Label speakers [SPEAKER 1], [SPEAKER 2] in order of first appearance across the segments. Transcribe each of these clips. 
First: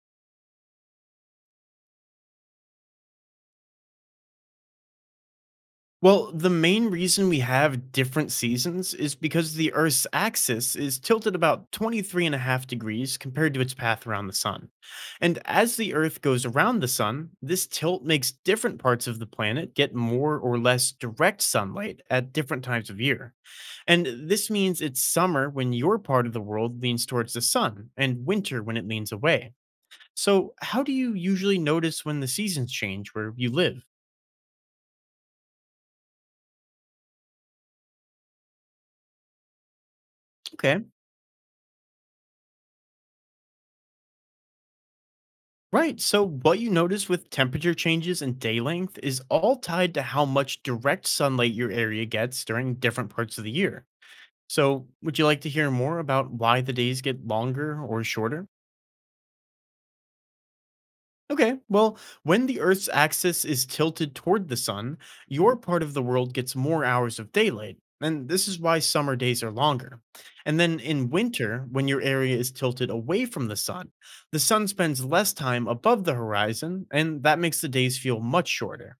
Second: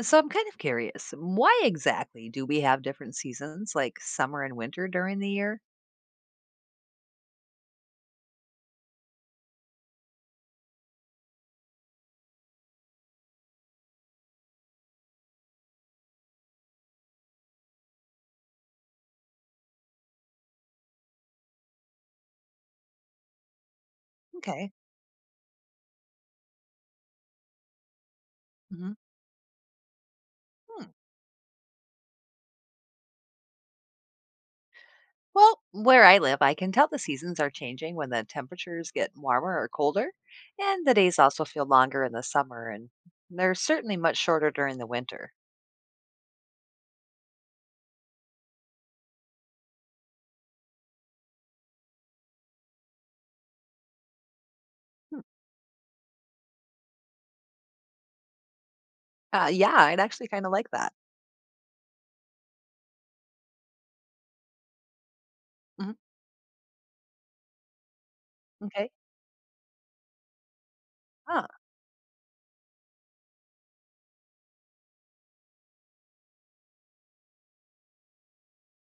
[SPEAKER 1] So I'm kind of curious, why exactly do we have different seasons like summer and winter during the year?
[SPEAKER 2] Well, the main reason we have different seasons is because the Earth's axis is tilted about 23 and a half degrees compared to its path around the sun. And as the Earth goes around the sun, this tilt makes different parts of the planet get more or less direct sunlight at different times of year. And this
[SPEAKER 1] Okay.
[SPEAKER 2] means it's summer when your part of the world leans towards the sun and winter when it
[SPEAKER 1] Hmm.
[SPEAKER 2] leans away. So, how
[SPEAKER 1] Hmm.
[SPEAKER 2] do you usually notice when the seasons change where you live?
[SPEAKER 1] Well, where I live, I can tell the seasons are changing when the temperatures get warmer or colder,
[SPEAKER 2] Okay.
[SPEAKER 1] and the days also feel longer in the summer, and they're certainly much shorter during the winter.
[SPEAKER 2] Right. So, what you notice with temperature changes and day length is all tied to how much direct sunlight your area gets during different parts of the year. So, would
[SPEAKER 1] Hmm.
[SPEAKER 2] you like to hear more about why the days get longer or shorter?
[SPEAKER 1] Yeah, I'd actually kind of like that.
[SPEAKER 2] Okay, well, when the Earth's axis is tilted toward the sun, your part of
[SPEAKER 1] Hmm.
[SPEAKER 2] the world gets more hours of daylight. And this is why
[SPEAKER 1] Okay.
[SPEAKER 2] summer days are longer. And then in
[SPEAKER 1] Ah,
[SPEAKER 2] winter, when your area is tilted away from the sun spends less time above the horizon, and that makes the days feel much shorter.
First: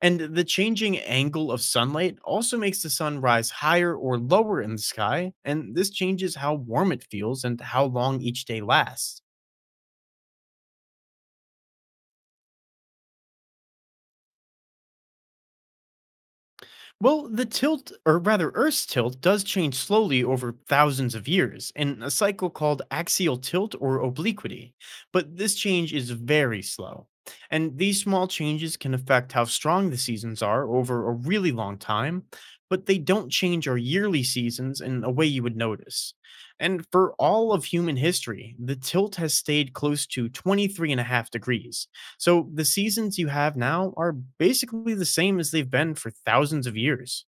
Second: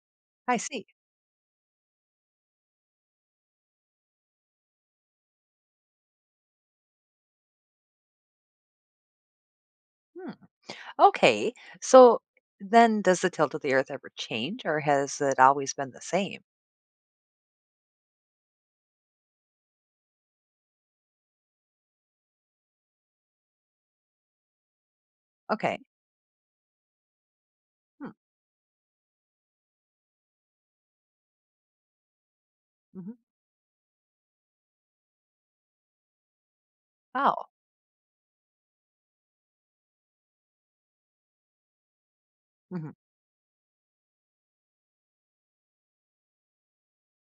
[SPEAKER 2] And the
[SPEAKER 1] I see.
[SPEAKER 2] changing angle of sunlight also makes the sun rise higher or lower in the sky, and this changes how warm it feels and how long each day lasts.
[SPEAKER 1] Hmm. Okay, so then does the tilt of the Earth ever change, or has it always been the same?
[SPEAKER 2] Well, the tilt, or rather, Earth's tilt, does change slowly over thousands of years in a cycle called axial tilt or obliquity. But this
[SPEAKER 1] Okay.
[SPEAKER 2] change is very slow. And these
[SPEAKER 1] Hmm.
[SPEAKER 2] small changes can affect how strong the seasons are over a really long time, but they
[SPEAKER 1] Hmm.
[SPEAKER 2] don't change our yearly seasons in a way you would notice. And for
[SPEAKER 1] Wow.
[SPEAKER 2] all of human history, the tilt has stayed close to 23 and a half degrees, so the
[SPEAKER 1] Mhm.
[SPEAKER 2] seasons you have now are basically the same as they've been for thousands of years.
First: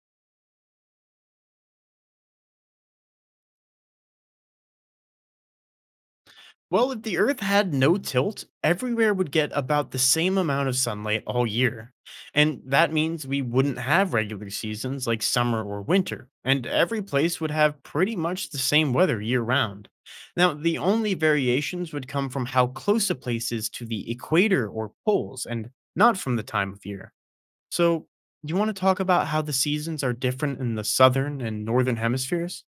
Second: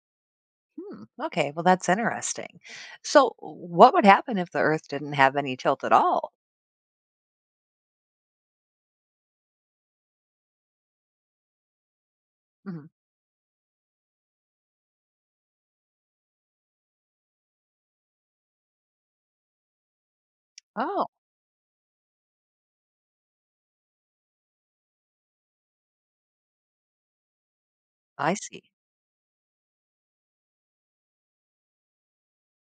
[SPEAKER 1] Hmm. Okay, well, that's interesting. So, what would happen if the Earth didn't have any tilt at all?
[SPEAKER 2] Well, if the Earth had no tilt, everywhere would get about the same amount of sunlight all year. And
[SPEAKER 1] Mhm.
[SPEAKER 2] that means we wouldn't have regular seasons like summer or winter, and every place would have pretty much the same weather year round. Now, the
[SPEAKER 1] Oh,
[SPEAKER 2] only variations would come from how close a place is to the equator or poles, and not from the time of year. So,
[SPEAKER 1] I
[SPEAKER 2] you
[SPEAKER 1] see.
[SPEAKER 2] want to talk about how the seasons are different in the southern and northern hemispheres?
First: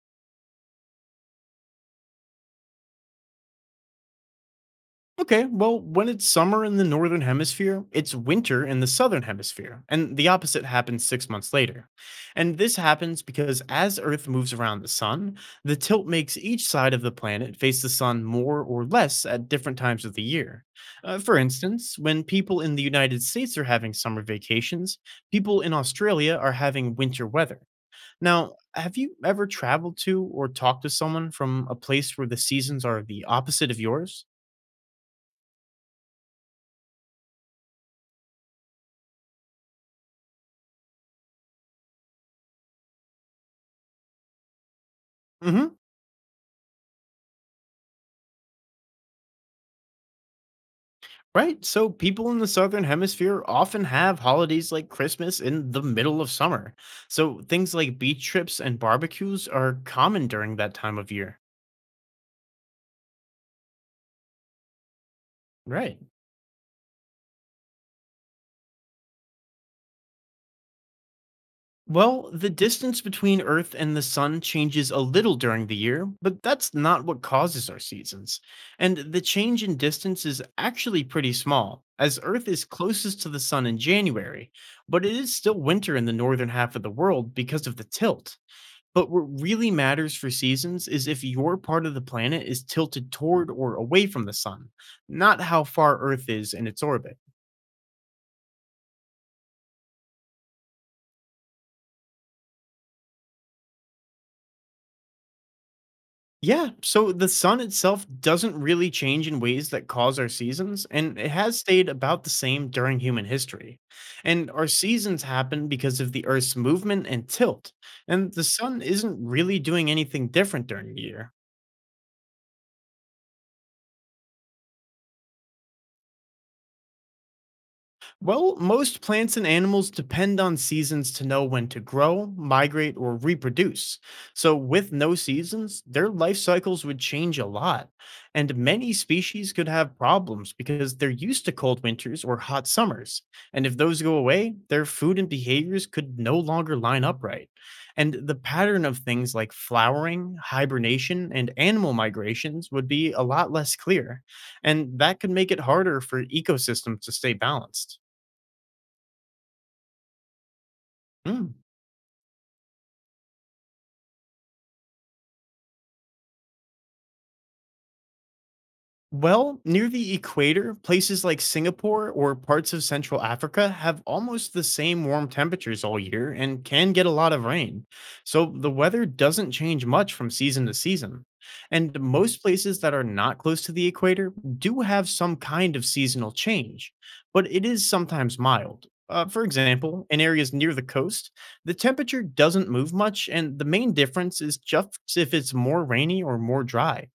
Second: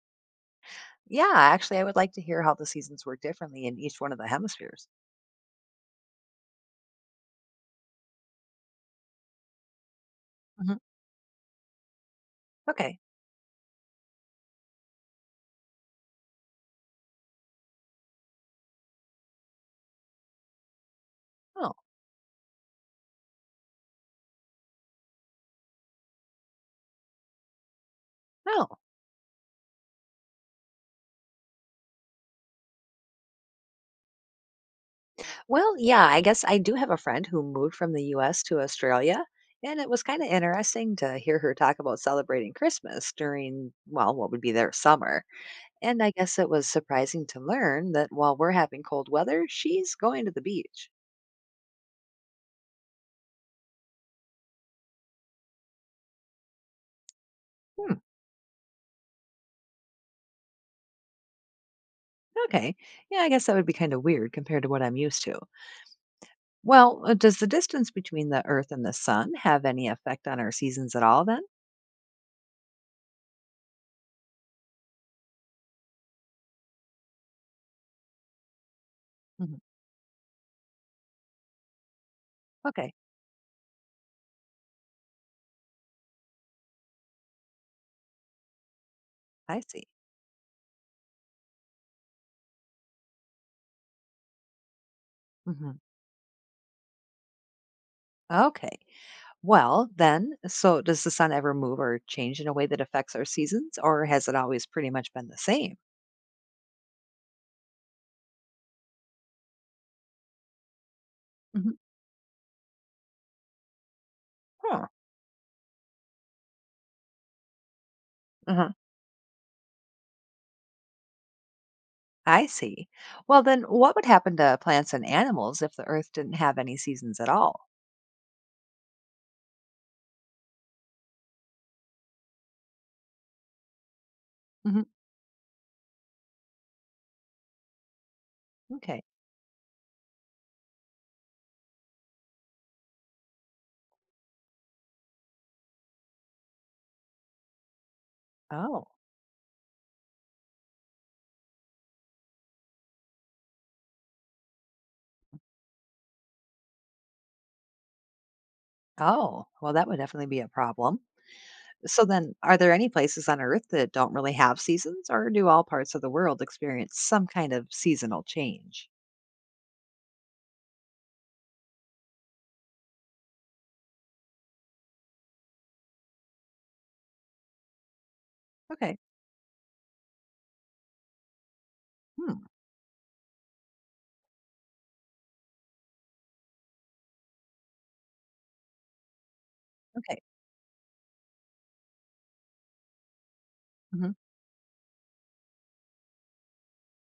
[SPEAKER 1] Yeah, actually, I would like to hear how the seasons work differently in each one of the hemispheres.
[SPEAKER 2] Okay, well, when it's summer in the northern hemisphere, it's winter in the southern hemisphere, and the opposite
[SPEAKER 1] Mhm.
[SPEAKER 2] happens 6 months later. And this
[SPEAKER 1] Okay.
[SPEAKER 2] happens because as Earth moves around the sun, the tilt makes each side of the planet face the sun more or less at different times of the year. For
[SPEAKER 1] Oh,
[SPEAKER 2] instance, when people in the United States are having summer vacations, people in Australia are having winter weather. Now,
[SPEAKER 1] no.
[SPEAKER 2] have you ever traveled to or talked to someone from a place where the seasons are the opposite of yours?
[SPEAKER 1] Well, yeah, I guess I do have a friend who moved from the US to Australia, and it was kind of interesting to hear her talk about celebrating Christmas during, well, what would be their summer.
[SPEAKER 2] Hmm.
[SPEAKER 1] And I guess it was surprising to learn that while we're having cold weather, she's going to the beach.
[SPEAKER 2] Right. So people in the southern hemisphere often have holidays like Christmas in the middle of summer. So things
[SPEAKER 1] Hmm.
[SPEAKER 2] like beach trips and barbecues are common during that time of year.
[SPEAKER 1] Okay. Yeah, I guess that would be kind of weird compared to what I'm used to.
[SPEAKER 2] Right.
[SPEAKER 1] Well, does the distance between the Earth and the Sun have any effect on our seasons at all then?
[SPEAKER 2] Well, the distance between Earth and the Sun changes a little during the year, but that's not what causes our seasons. And the
[SPEAKER 1] Mhm.
[SPEAKER 2] change in distance is actually pretty small, as Earth is
[SPEAKER 1] Okay,
[SPEAKER 2] closest to the Sun in January, but it is still winter in the northern half of the world because of the tilt. But what
[SPEAKER 1] I
[SPEAKER 2] really
[SPEAKER 1] see.
[SPEAKER 2] matters for seasons is if your part of the planet is tilted toward or away from the Sun, not how
[SPEAKER 1] Hmm.
[SPEAKER 2] far Earth is in its orbit.
[SPEAKER 1] Okay. Well, then, so does the sun ever move or change in a way that affects our seasons, or has it always pretty much been the same?
[SPEAKER 2] Yeah, so the sun itself doesn't really change in ways that cause our seasons, and it has
[SPEAKER 1] Mhm.
[SPEAKER 2] stayed about the same during human history. And our
[SPEAKER 1] Huh.
[SPEAKER 2] seasons happen because of the Earth's movement and tilt, and the
[SPEAKER 1] uh
[SPEAKER 2] sun isn't really doing anything different during the year.
[SPEAKER 1] I see. Well, then, what would happen to plants and animals if the Earth didn't have any seasons at all?
[SPEAKER 2] Well, most plants and animals depend on seasons to know when to grow, migrate, or reproduce. So,
[SPEAKER 1] Mhm.
[SPEAKER 2] with no seasons, their life cycles would change a lot. And many
[SPEAKER 1] Okay.
[SPEAKER 2] species could have problems because they're used to cold winters or hot summers. And if those go away, their food and behaviors could no longer line up right. And the pattern
[SPEAKER 1] Oh.
[SPEAKER 2] of things like flowering, hibernation, and animal migrations would be a lot less clear. And that could make it harder for ecosystems to stay balanced.
[SPEAKER 1] Oh. Well, that would definitely be a problem.
[SPEAKER 2] Mm.
[SPEAKER 1] So then, are there any places on Earth that don't really have seasons, or do all parts of the world experience some kind of seasonal change?
[SPEAKER 2] Well, near the equator, places like Singapore or parts of Central Africa have almost the same warm temperatures all year and can get a lot of rain. So the
[SPEAKER 1] Okay.
[SPEAKER 2] weather doesn't change much from season to season. And
[SPEAKER 1] Hmm.
[SPEAKER 2] most places that are not close to the equator do have some kind of seasonal change, but it is sometimes mild. For example,
[SPEAKER 1] Okay.
[SPEAKER 2] in areas near the coast, the temperature doesn't move much, and the main
[SPEAKER 1] Hmm.
[SPEAKER 2] difference is just if it's more rainy or more dry.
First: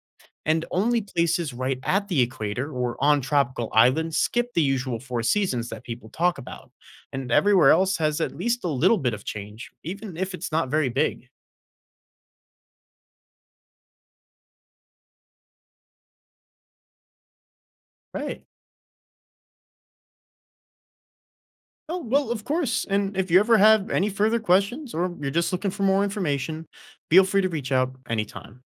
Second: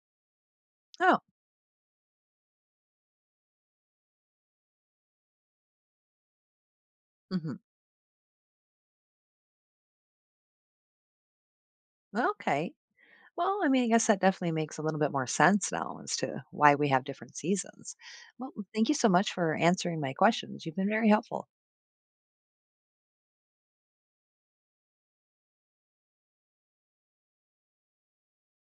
[SPEAKER 2] And only
[SPEAKER 1] Oh.
[SPEAKER 2] places right at the equator or on tropical islands skip the usual four seasons that people talk about. And
[SPEAKER 1] Hmm.
[SPEAKER 2] everywhere else has at least a little bit of change, even if it's not very big.
[SPEAKER 1] Okay. Well, I mean, I guess that definitely makes a little bit more sense now as to why we have different seasons.
[SPEAKER 2] Right.
[SPEAKER 1] Well, thank you so much for answering my questions. You've been very helpful.
[SPEAKER 2] Oh, well, of course. And if you ever have any further questions or you're just looking for more information, feel free to reach out anytime.